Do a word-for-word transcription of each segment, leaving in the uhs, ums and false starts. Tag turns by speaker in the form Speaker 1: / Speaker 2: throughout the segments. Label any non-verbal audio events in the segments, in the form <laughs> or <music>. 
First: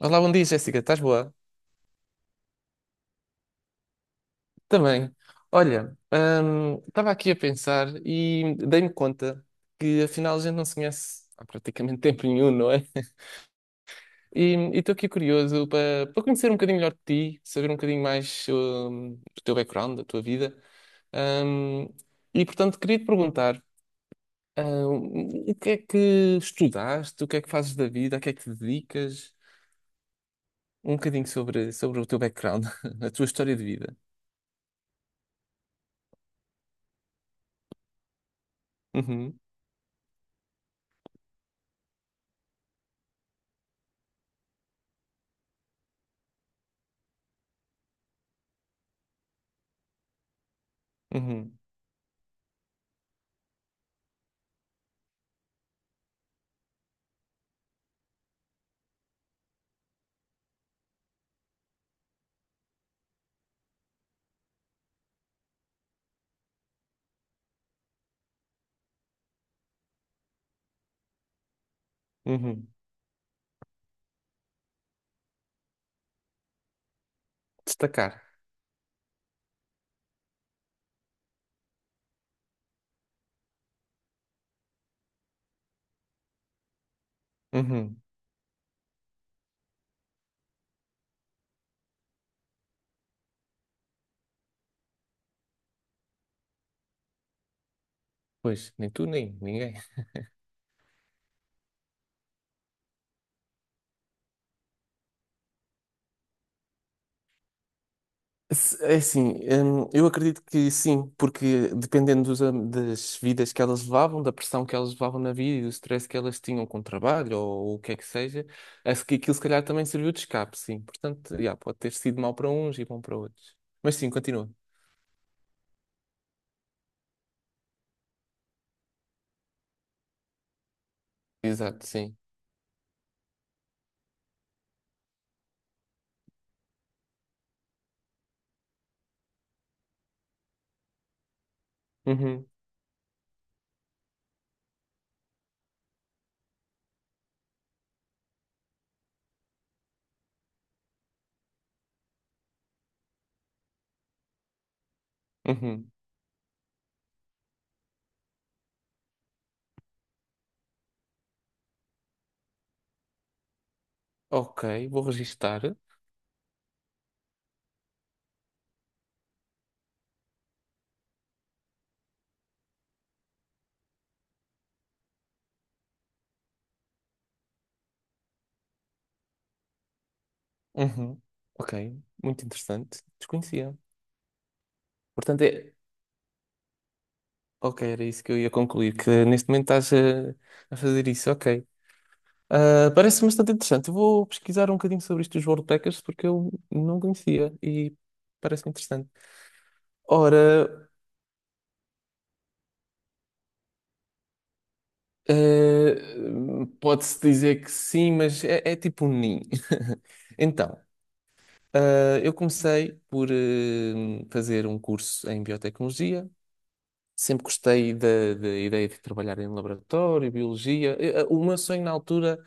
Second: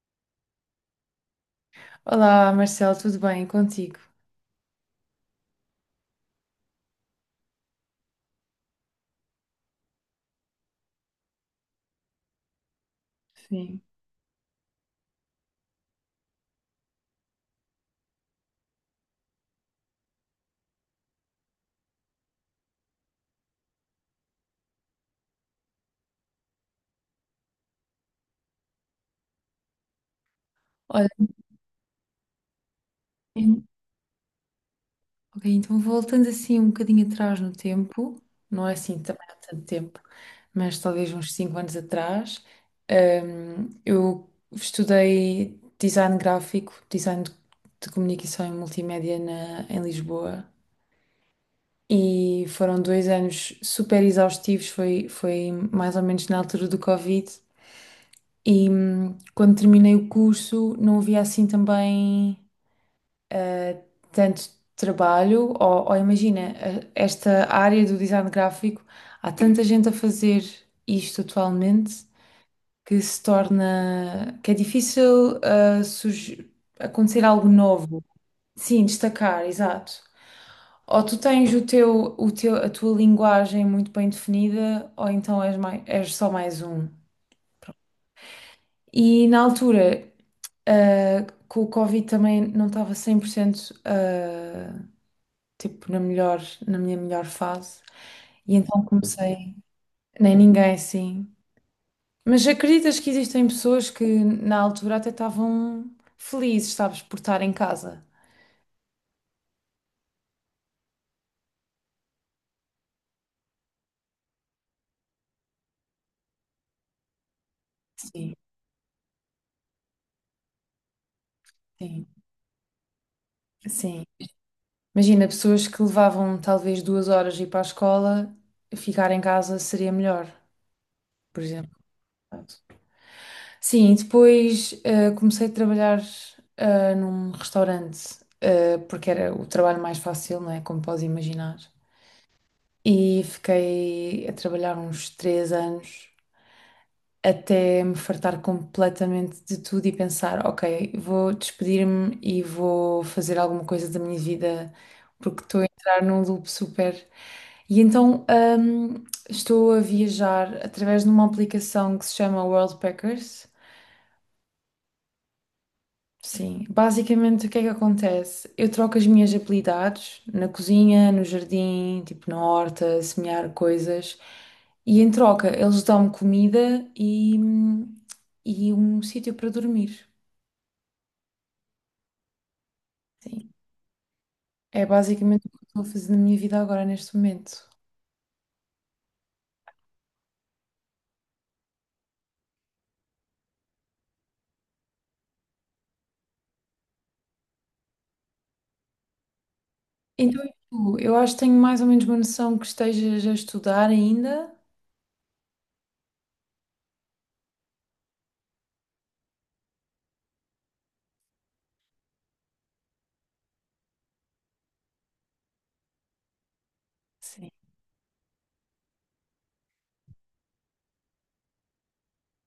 Speaker 1: Olá, bom dia, Jéssica. Estás boa?
Speaker 2: Olá, Marcelo, tudo bem contigo?
Speaker 1: Também. Olha, hum, estava aqui a pensar e dei-me conta que afinal a gente não se conhece há praticamente <laughs> tempo nenhum, não é? <laughs>
Speaker 2: Sim.
Speaker 1: E estou aqui curioso para para conhecer um bocadinho melhor de ti, saber um bocadinho mais hum, do teu background, da tua vida. Hum, e portanto, queria te perguntar, hum, o que é que estudaste, o que é que fazes da vida, a que é que te dedicas? Um
Speaker 2: Olha,
Speaker 1: bocadinho sobre, sobre o teu background, <laughs> a tua história de
Speaker 2: en-
Speaker 1: vida.
Speaker 2: ok, então voltando assim um bocadinho atrás no tempo, não é assim também há
Speaker 1: Uhum.
Speaker 2: tanto tempo, mas talvez uns cinco anos atrás, hum, eu estudei design gráfico, design de, de comunicação e multimédia na, em Lisboa,
Speaker 1: Uhum,
Speaker 2: e foram dois anos super exaustivos, foi, foi mais ou menos na altura do Covid. E hum, quando terminei o curso não havia assim também, eh, tanto trabalho, ou, ou imagina, eh, esta área do design gráfico, há tanta gente a fazer isto atualmente
Speaker 1: uhum.
Speaker 2: que se torna, que é difícil, eh, surgi- acontecer algo novo.
Speaker 1: Destacar.
Speaker 2: Sim, destacar, exato. Ou tu tens o teu, o teu, a tua linguagem muito bem definida, ou então és, mai- és só mais um.
Speaker 1: Uhum.
Speaker 2: E na altura, ah, com o Covid também não estava cem por cento, eh, tipo, na melhor, na minha melhor fase. E
Speaker 1: Pois,
Speaker 2: então
Speaker 1: nem tu, nem
Speaker 2: comecei,
Speaker 1: ninguém.
Speaker 2: nem ninguém assim. Mas acreditas que existem pessoas que na altura até estavam felizes, sabes, por estar em casa?
Speaker 1: Se- É assim, hum, eu acredito que sim, porque dependendo dos am- das vidas que elas levavam, da pressão que elas levavam na vida e do stress que elas tinham com o trabalho ou, o que é que
Speaker 2: Sim,
Speaker 1: seja, acho que aquilo se calhar também serviu de escape, sim. Portanto, já, pode ter
Speaker 2: sim,
Speaker 1: sido mau para uns e bom para outros. Mas
Speaker 2: sim.
Speaker 1: sim, continua.
Speaker 2: Imagina, pessoas que levavam talvez duas horas ir para a escola, ficar em casa seria melhor, por exemplo.
Speaker 1: Exato, sim.
Speaker 2: Pronto. Sim, e depois eh, comecei a trabalhar eh, num restaurante, eh, porque era o trabalho mais fácil, não é? Como podes imaginar.
Speaker 1: Uhum,
Speaker 2: E fiquei a trabalhar uns três anos até me fartar completamente de tudo e pensar, ok, vou despedir-me e vou fazer alguma coisa da minha vida, porque estou a
Speaker 1: uhum.
Speaker 2: entrar num loop super. E então hum, estou a viajar através de uma aplicação que se chama Worldpackers.
Speaker 1: Ok, vou registar.
Speaker 2: Sim, basicamente o que é que acontece? Eu troco as minhas habilidades na cozinha, no jardim, tipo na horta, semear coisas, e em troca eles dão-me comida e, e um sítio para dormir.
Speaker 1: Uhum. Ok, muito interessante.
Speaker 2: Sim,
Speaker 1: Desconhecia.
Speaker 2: é
Speaker 1: Portanto,
Speaker 2: basicamente o que eu
Speaker 1: é,
Speaker 2: estou a fazer na minha vida agora, neste momento.
Speaker 1: Ok, era isso que eu ia concluir, que neste momento estás a, a fazer isso, ok. Ah, parece-me bastante interessante. Eu vou pesquisar um bocadinho sobre isto dos World Packers porque eu não conhecia e parece-me interessante.
Speaker 2: Então, e
Speaker 1: Ora,
Speaker 2: tu? Eu acho que tenho mais ou menos uma noção que estejas a estudar ainda.
Speaker 1: eh, pode-se dizer que sim, mas é, é tipo um ninho. <laughs> Então, ah, eu comecei por eh, fazer um curso em biotecnologia. Sempre
Speaker 2: Sim,
Speaker 1: gostei da da ideia de trabalhar em laboratório, biologia. Eh, eh, O meu sonho na altura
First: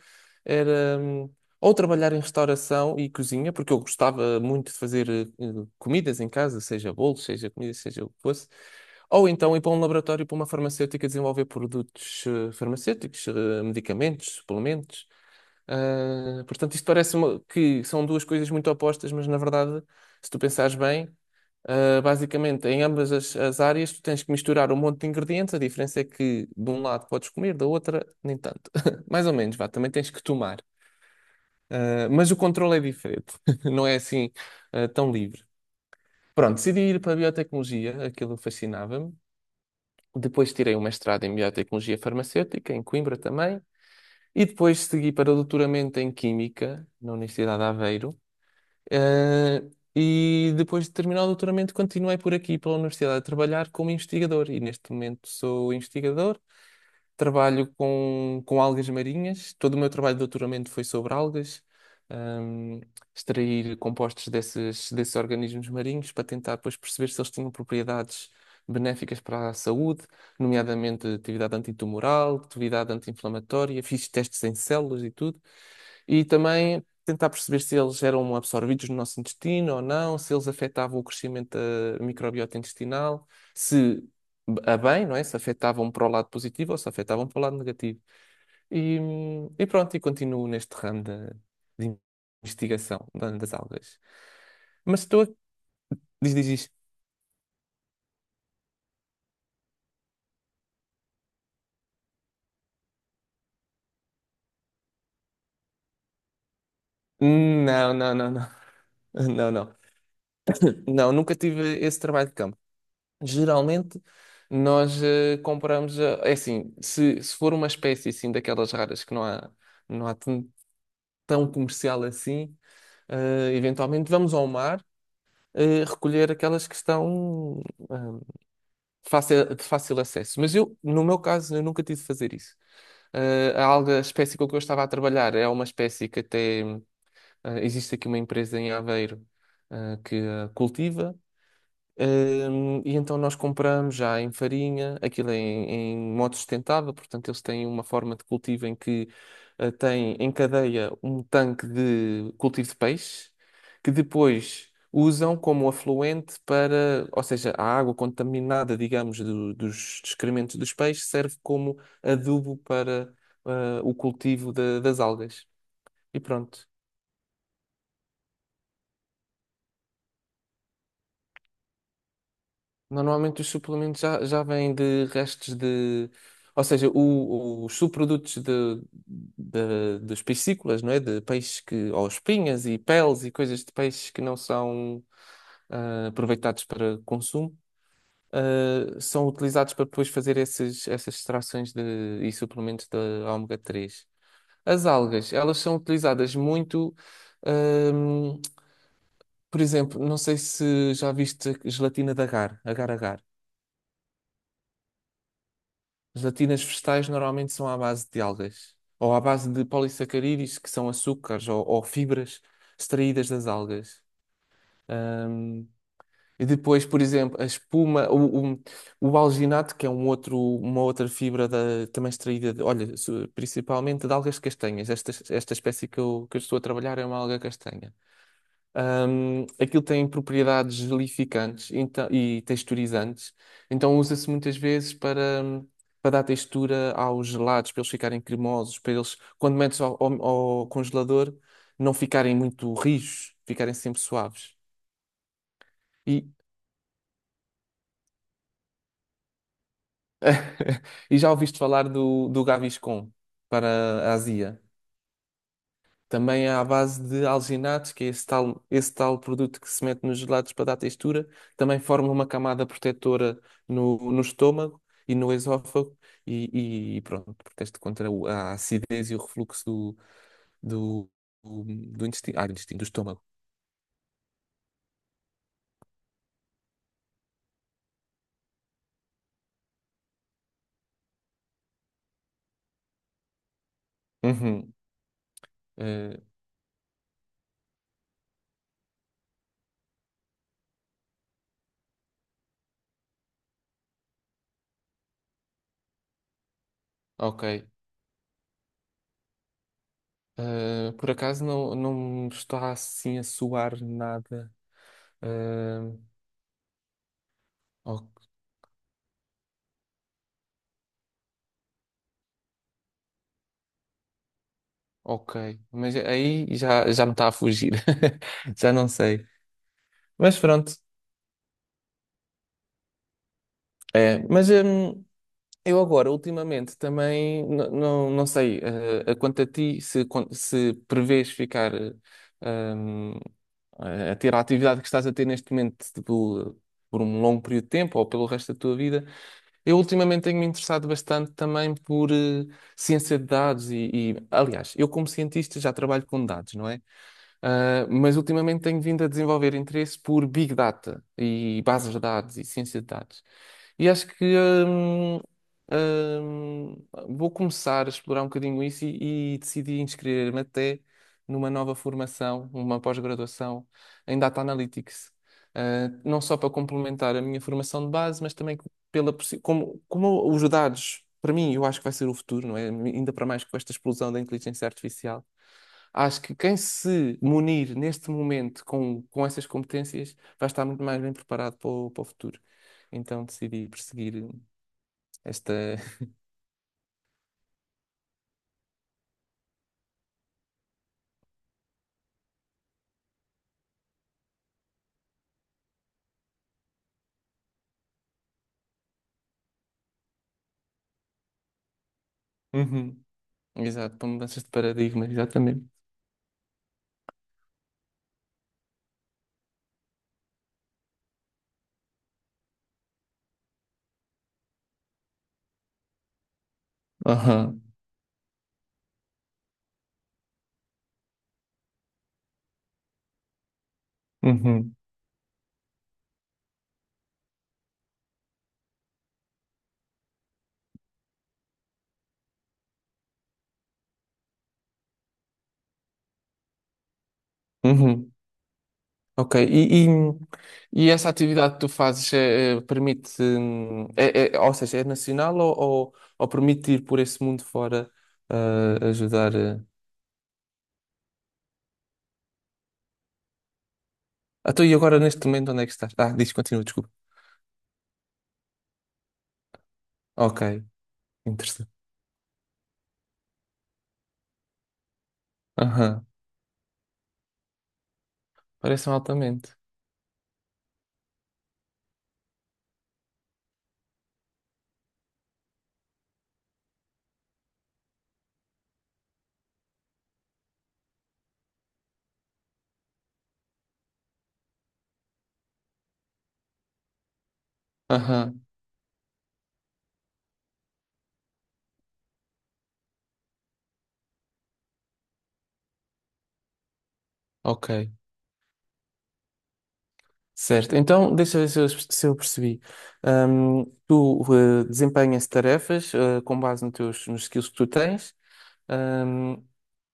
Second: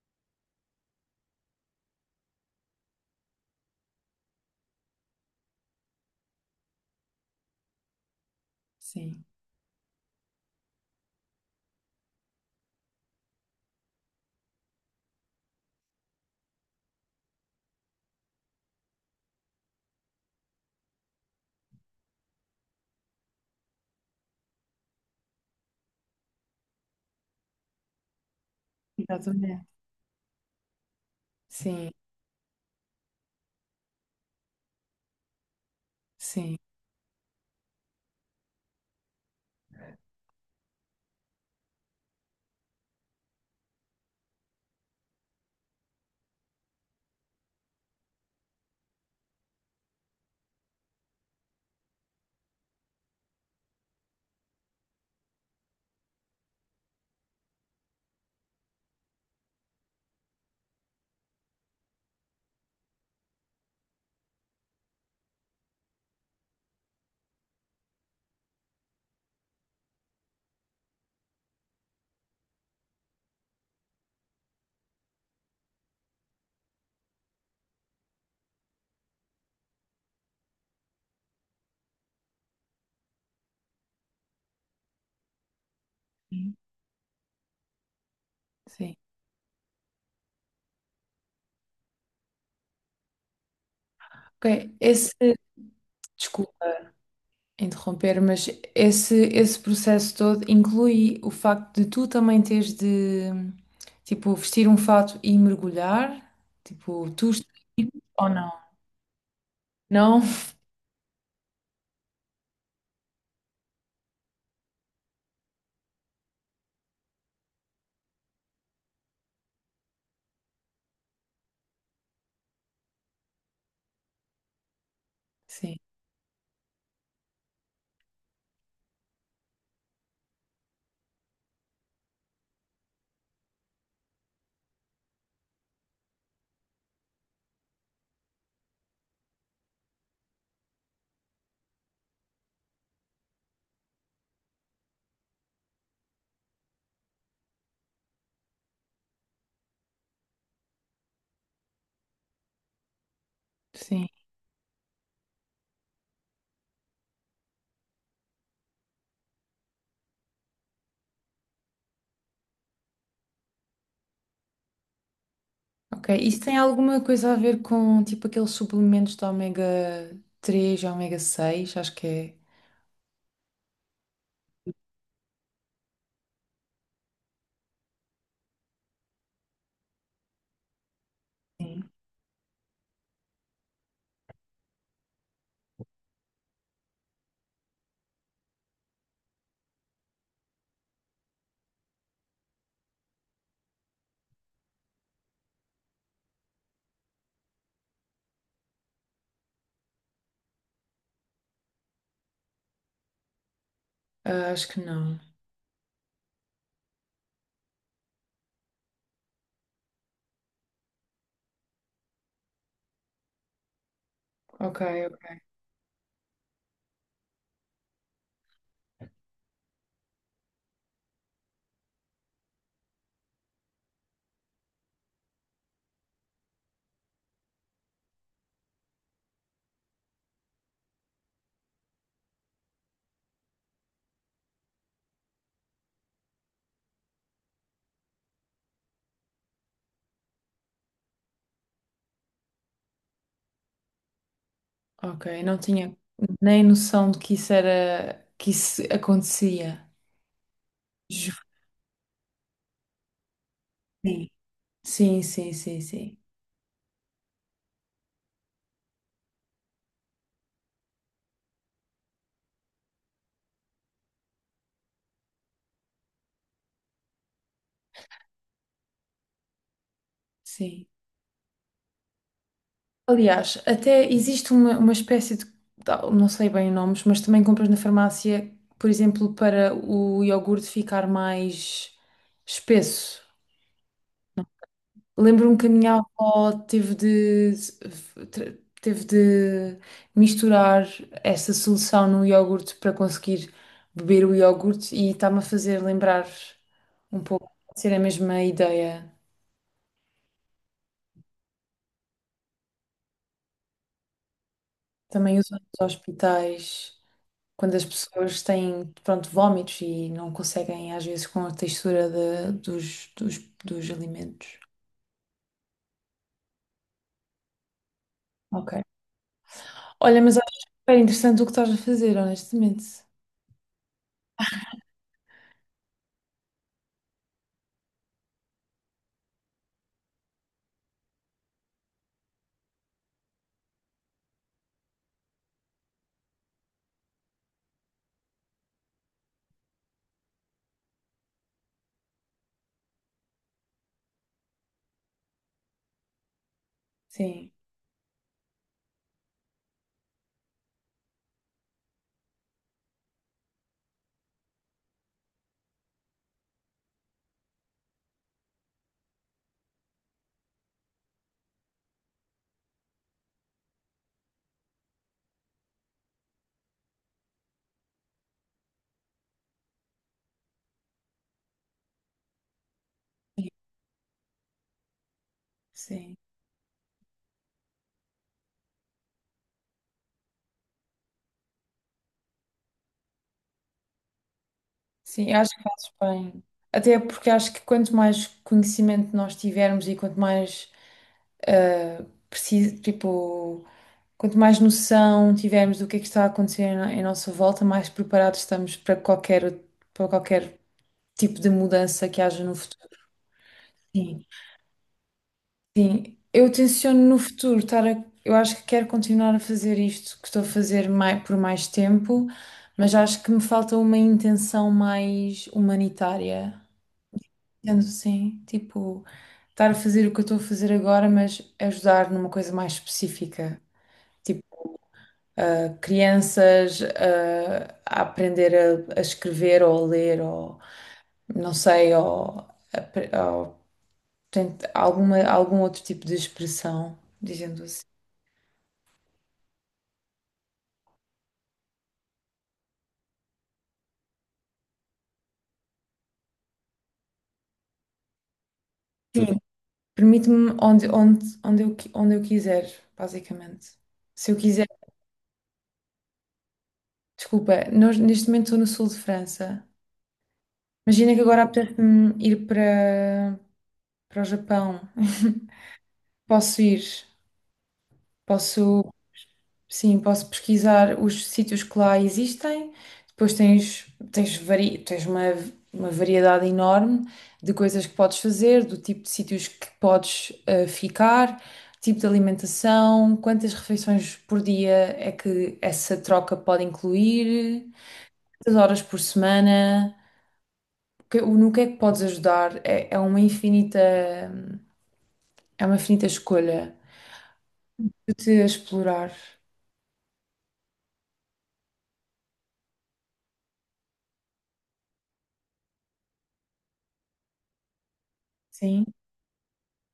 Speaker 1: era hum, ou trabalhar em restauração e cozinha, porque eu gostava muito de fazer eh, eh, comidas em casa, seja bolos, seja comida, seja o que fosse.
Speaker 2: sim,
Speaker 1: Ou então ir para um laboratório, para uma farmacêutica, desenvolver produtos eh, farmacêuticos, eh, medicamentos, suplementos. Ah, portanto, isto parece uma- que são duas coisas muito opostas, mas na verdade, se tu pensares bem. Uh, basicamente, em ambas as, as áreas, tu tens que misturar um monte de ingredientes. A diferença é que de um lado podes comer, da outra, nem tanto. <laughs> Mais ou menos,
Speaker 2: exatamente.
Speaker 1: vá, também tens que tomar.
Speaker 2: Sim,
Speaker 1: Uh, mas o controle é diferente, <laughs> não é assim, uh, tão livre. Pronto,
Speaker 2: sim,
Speaker 1: decidi ir para a biotecnologia, aquilo fascinava-me. Depois tirei um mestrado em biotecnologia farmacêutica, em Coimbra também. E depois segui para o doutoramento em Química, na Universidade de Aveiro. Eh, e depois de terminar o doutoramento, continuei por aqui, pela universidade, a trabalhar como investigador. E neste momento sou investigador. Trabalho com, com algas marinhas. Todo o meu trabalho de doutoramento foi sobre algas, hum, extrair compostos desses, desses organismos marinhos para tentar depois perceber se eles tinham propriedades benéficas para a saúde, nomeadamente atividade antitumoral, atividade anti-inflamatória. Fiz testes em células e tudo. E também tentar perceber se eles eram absorvidos no nosso intestino ou não, se eles afetavam o crescimento da microbiota intestinal, se a bem, não é? Se afetavam para o lado positivo ou se afetavam para o lado negativo.
Speaker 2: sim.
Speaker 1: E, hum, e pronto, e continuo neste ramo da- de, investigação da- das algas.
Speaker 2: Ok,
Speaker 1: Mas estou a...
Speaker 2: esse,
Speaker 1: Diz, diz,
Speaker 2: desculpa
Speaker 1: diz.
Speaker 2: interromper, mas esse, esse processo todo inclui o facto de tu também teres de, tipo, vestir um fato e mergulhar, tipo, tu estás-
Speaker 1: Não, não,
Speaker 2: ou
Speaker 1: não, não.
Speaker 2: não?
Speaker 1: <laughs> Não, não.
Speaker 2: Não?
Speaker 1: Não, nunca tive esse trabalho de campo. Geralmente nós eh, compramos. eh, é assim, se, se for uma espécie assim daquelas raras que não há, não há tão tão comercial assim, eh, eventualmente vamos ao mar
Speaker 2: Sim,
Speaker 1: eh, recolher aquelas que estão ah, fácil- de fácil acesso. Mas eu, no meu caso, eu nunca tive de fazer isso. Ah, a alga, a espécie com que eu estava a trabalhar é uma espécie que até ah, existe aqui uma empresa em Aveiro ah, que a cultiva. Hum, e então nós compramos já em farinha, aquilo é em, em modo sustentável, portanto eles têm uma forma de cultivo em que eh, têm em cadeia um tanque de cultivo de peixe, que
Speaker 2: sim.
Speaker 1: depois usam como afluente para, ou seja, a água contaminada, digamos, do- dos excrementos dos peixes serve como adubo para eh, o cultivo da- das algas.
Speaker 2: Ok,
Speaker 1: E
Speaker 2: isso tem
Speaker 1: pronto.
Speaker 2: alguma coisa a ver com, tipo, aqueles suplementos de ômega três e ômega seis. Acho que é.
Speaker 1: Normalmente os suplementos já, já vêm de restos de. Ou seja, o- os subprodutos de, de- dos piscícolas, não é? De peixes
Speaker 2: Sim.
Speaker 1: que. Ou espinhas e peles e coisas de peixes que não são ah, aproveitados para consumo, ah, são utilizados para depois fazer esses, essas extrações de, e suplementos de ômega três. As algas, elas são utilizadas muito. ahm, por exemplo, não sei se já viste gelatina de agar, agar-agar.
Speaker 2: Ah, acho que não.
Speaker 1: Gelatinas vegetais normalmente são à base de algas, ou à base de polissacarídeos, que são açúcares ou, ou fibras extraídas das algas.
Speaker 2: Ok, ok.
Speaker 1: Ahm, e depois, por exemplo, a espuma, o, o, o alginato, que é um outro, uma outra fibra da, também extraída, de, olha, su- principalmente de algas castanhas. Esta, esta espécie que eu, que eu estou a trabalhar é uma alga castanha. Ahm, aquilo tem propriedades gelificantes então- e texturizantes, então usa-se muitas vezes para, hum, para dar textura aos gelados, para eles ficarem cremosos, para eles, quando metes ao, ao- ao congelador, não ficarem muito rijos, ficarem sempre suaves.
Speaker 2: Ok, não tinha
Speaker 1: E,
Speaker 2: nem noção de que isso era, que isso acontecia.
Speaker 1: <laughs> e já
Speaker 2: Ju-
Speaker 1: ouviste falar do, do Gaviscon para a
Speaker 2: Sim,
Speaker 1: Ásia?
Speaker 2: sim, sim, sim. Sim.
Speaker 1: Também é à base de alginatos, que é esse tal, esse tal produto que se mete nos gelados para dar textura. Também forma uma camada protetora no, no estômago e no esófago. E, e pronto, protege contra o- a acidez e o refluxo do,
Speaker 2: Sim.
Speaker 1: do, do, do intestino, ah, do intestino, do estômago.
Speaker 2: Aliás, até existe uma, uma espécie de, não sei bem os nomes, mas também compras na farmácia, por exemplo, para o iogurte ficar mais espesso.
Speaker 1: Uhum,
Speaker 2: Lembro-me que a minha
Speaker 1: eh,
Speaker 2: avó teve de, tra- teve de misturar essa solução no iogurte para conseguir beber o iogurte, e está-me a fazer lembrar um
Speaker 1: ok.
Speaker 2: pouco, pode ser a mesma ideia.
Speaker 1: Eh, por acaso não, não me está assim a soar nada.
Speaker 2: Também usam
Speaker 1: Eh,
Speaker 2: nos hospitais. Quando as
Speaker 1: o-
Speaker 2: pessoas têm, pronto, vómitos e não conseguem, às vezes, com a textura de- dos, dos, dos alimentos.
Speaker 1: ok, mas aí já, já me está a fugir. <laughs> Já
Speaker 2: Ok.
Speaker 1: não sei.
Speaker 2: Olha, mas
Speaker 1: Mas
Speaker 2: acho
Speaker 1: pronto,
Speaker 2: super interessante o que estás a fazer, honestamente.
Speaker 1: é. Mas hum, eu agora, ultimamente, também n- não, não sei eh, a quanto a ti, se, con- se prevês ficar eh, hum, a ter a atividade que estás a ter neste momento tipo, por um longo período de tempo ou pelo resto da tua vida. Eu ultimamente tenho-me interessado bastante também por eh, ciência de dados e, e, aliás, eu como cientista já trabalho com dados, não é?
Speaker 2: Sim,
Speaker 1: Ah, mas ultimamente tenho vindo a desenvolver interesse por Big Data e bases de dados e ciência de dados. E acho que hum, hum, vou começar a explorar um bocadinho isso e, e decidi inscrever-me até numa nova formação, uma pós-graduação em Data Analytics. Ah, não só para complementar a minha formação de base, mas também pela, possi- como, como os dados, para mim, eu acho que vai ser o futuro, não é? Ainda para mais
Speaker 2: sim,
Speaker 1: com esta explosão da inteligência artificial.
Speaker 2: sim.
Speaker 1: Acho que quem se munir neste momento com, com essas competências vai estar muito mais bem preparado para o, para o futuro. Então decidi perseguir
Speaker 2: Sim, eu acho
Speaker 1: esta.
Speaker 2: que fazes
Speaker 1: <laughs>
Speaker 2: bem. Até porque acho que quanto mais conhecimento nós tivermos e quanto mais ah, preciso, tipo, quanto mais noção tivermos do que é que está a acontecer em em nossa volta, mais preparados estamos para qualquer, para qualquer tipo de mudança que haja no futuro.
Speaker 1: Uhum. Exato, para
Speaker 2: Sim,
Speaker 1: mudanças de paradigma, exatamente.
Speaker 2: sim. Eu tenciono no futuro estar a- Eu acho que quero continuar a fazer isto que estou a fazer mai- por mais tempo, mas acho que me falta uma intenção mais humanitária.
Speaker 1: Aham.
Speaker 2: Sendo assim, tipo, estar a fazer o que eu estou a fazer agora, mas ajudar numa coisa mais específica.
Speaker 1: Uhum.
Speaker 2: Tipo, a crianças a, a aprender a, a escrever ou a ler ou não sei, ou, portanto, alguma, algum outro tipo de expressão, dizendo assim.
Speaker 1: Uhum. Ok. E, e, e essa atividade que tu fazes é, é, permite. hum, É, é- ou seja, é nacional ou, ou, ou permite ir por esse mundo fora ah, ajudar?
Speaker 2: Sim,
Speaker 1: eh,
Speaker 2: permite-me onde, onde, onde, eu, qui- onde eu quiser, basicamente. Se eu
Speaker 1: Ah, tu
Speaker 2: quiser,
Speaker 1: e agora neste momento onde é que estás? Ah, diz, continua, desculpa.
Speaker 2: desculpa, nós- neste momento estou no sul de França.
Speaker 1: Ok,
Speaker 2: Imagina que agora
Speaker 1: interessante.
Speaker 2: apetece-me ir para, para o Japão. <laughs>
Speaker 1: Aham.
Speaker 2: Posso ir, posso.
Speaker 1: Parece-me altamente.
Speaker 2: Sim, posso pesquisar os sítios que lá existem. Depois tens, tens, vari, tens uma, uma variedade enorme de coisas que podes fazer, do tipo de sítios que podes eh, ficar, tipo de alimentação, quantas refeições por dia é que essa troca pode incluir,
Speaker 1: Aham.
Speaker 2: quantas horas por semana, que- o- no que é que podes ajudar. É, é uma infinita, é uma infinita escolha
Speaker 1: Ok.
Speaker 2: de te explorar.
Speaker 1: Certo, então deixa eu ver se eu, se eu percebi. Ahm, tu eh, desempenhas tarefas eh, com base nos teus, nos skills que tu tens,
Speaker 2: Sim.
Speaker 1: ahm,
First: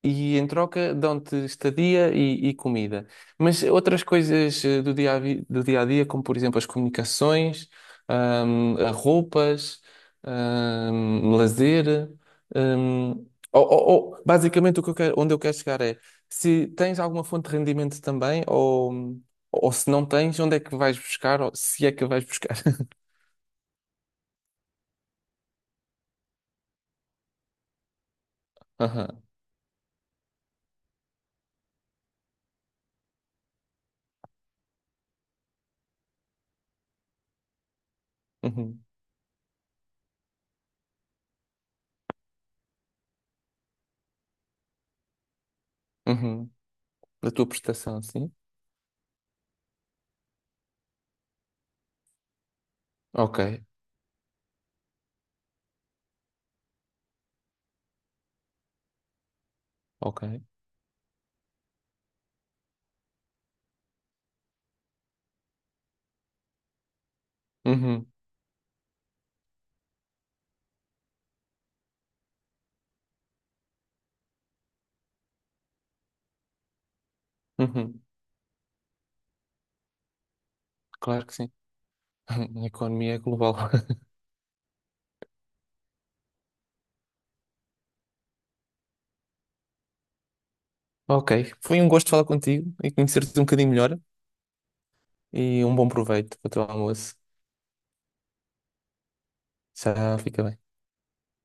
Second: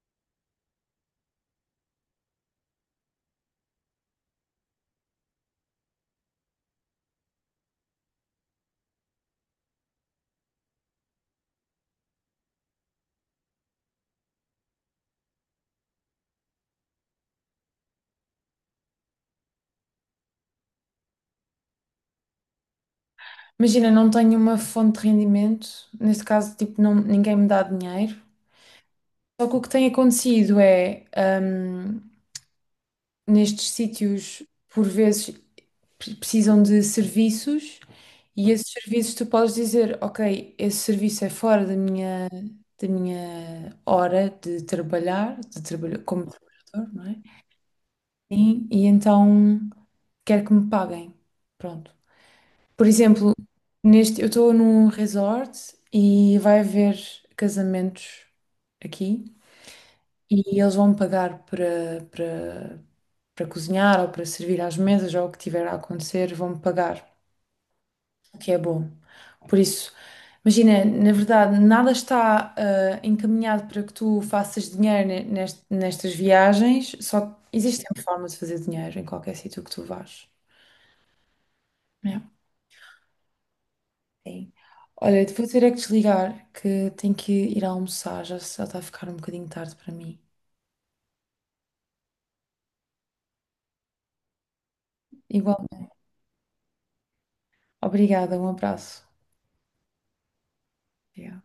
Speaker 1: e em troca dão-te estadia e, e comida. Mas outras coisas eh, do dia a, vi- do dia a dia, como por exemplo as comunicações, ahm, a roupas, ahm, lazer. ahm, ou- ou- ou, basicamente, o que eu quero- onde eu quero chegar é se tens alguma fonte de rendimento também, ou. Ou se não tens, onde é que vais buscar? Ou se é que vais buscar? <laughs>
Speaker 2: Imagina, não tenho uma fonte de rendimento, neste caso, tipo, não, ninguém me dá dinheiro.
Speaker 1: Aham.
Speaker 2: Só que o que tem acontecido é, hum, nestes sítios, por vezes, pre- precisam de serviços, e esses
Speaker 1: Uhum.
Speaker 2: serviços tu podes dizer, ok, esse serviço é fora da minha, da minha hora de trabalhar, de trabalho, como
Speaker 1: Uhum.
Speaker 2: trabalhador, não é?
Speaker 1: Da tua prestação, sim?
Speaker 2: E, e então quero que me paguem. Pronto. Por exemplo,
Speaker 1: Ok.
Speaker 2: neste, eu estou num resort e vai haver casamentos aqui,
Speaker 1: Ok.
Speaker 2: e eles vão me pagar para, para, para cozinhar ou para servir às mesas ou o que tiver a acontecer, vão me pagar,
Speaker 1: Uhum.
Speaker 2: o que é bom. Por isso, imagina, na verdade, nada está ah, encaminhado para que tu faças dinheiro ne- nest- nestas viagens, só existe
Speaker 1: Uhum.
Speaker 2: sempre forma de fazer dinheiro em qualquer sítio que tu vás.
Speaker 1: Claro que sim.
Speaker 2: É.
Speaker 1: <laughs> A economia é global. <laughs>
Speaker 2: Sim. Olha, vou ter é que desligar, que tenho que ir almoçar, já já está a ficar um bocadinho tarde para mim.
Speaker 1: Ok. Foi um gosto falar contigo e conhecer-te um bocadinho melhor. E
Speaker 2: Igual.
Speaker 1: um bom proveito para o teu almoço.
Speaker 2: Obrigada, um abraço.
Speaker 1: Já fica bem.
Speaker 2: Obrigada.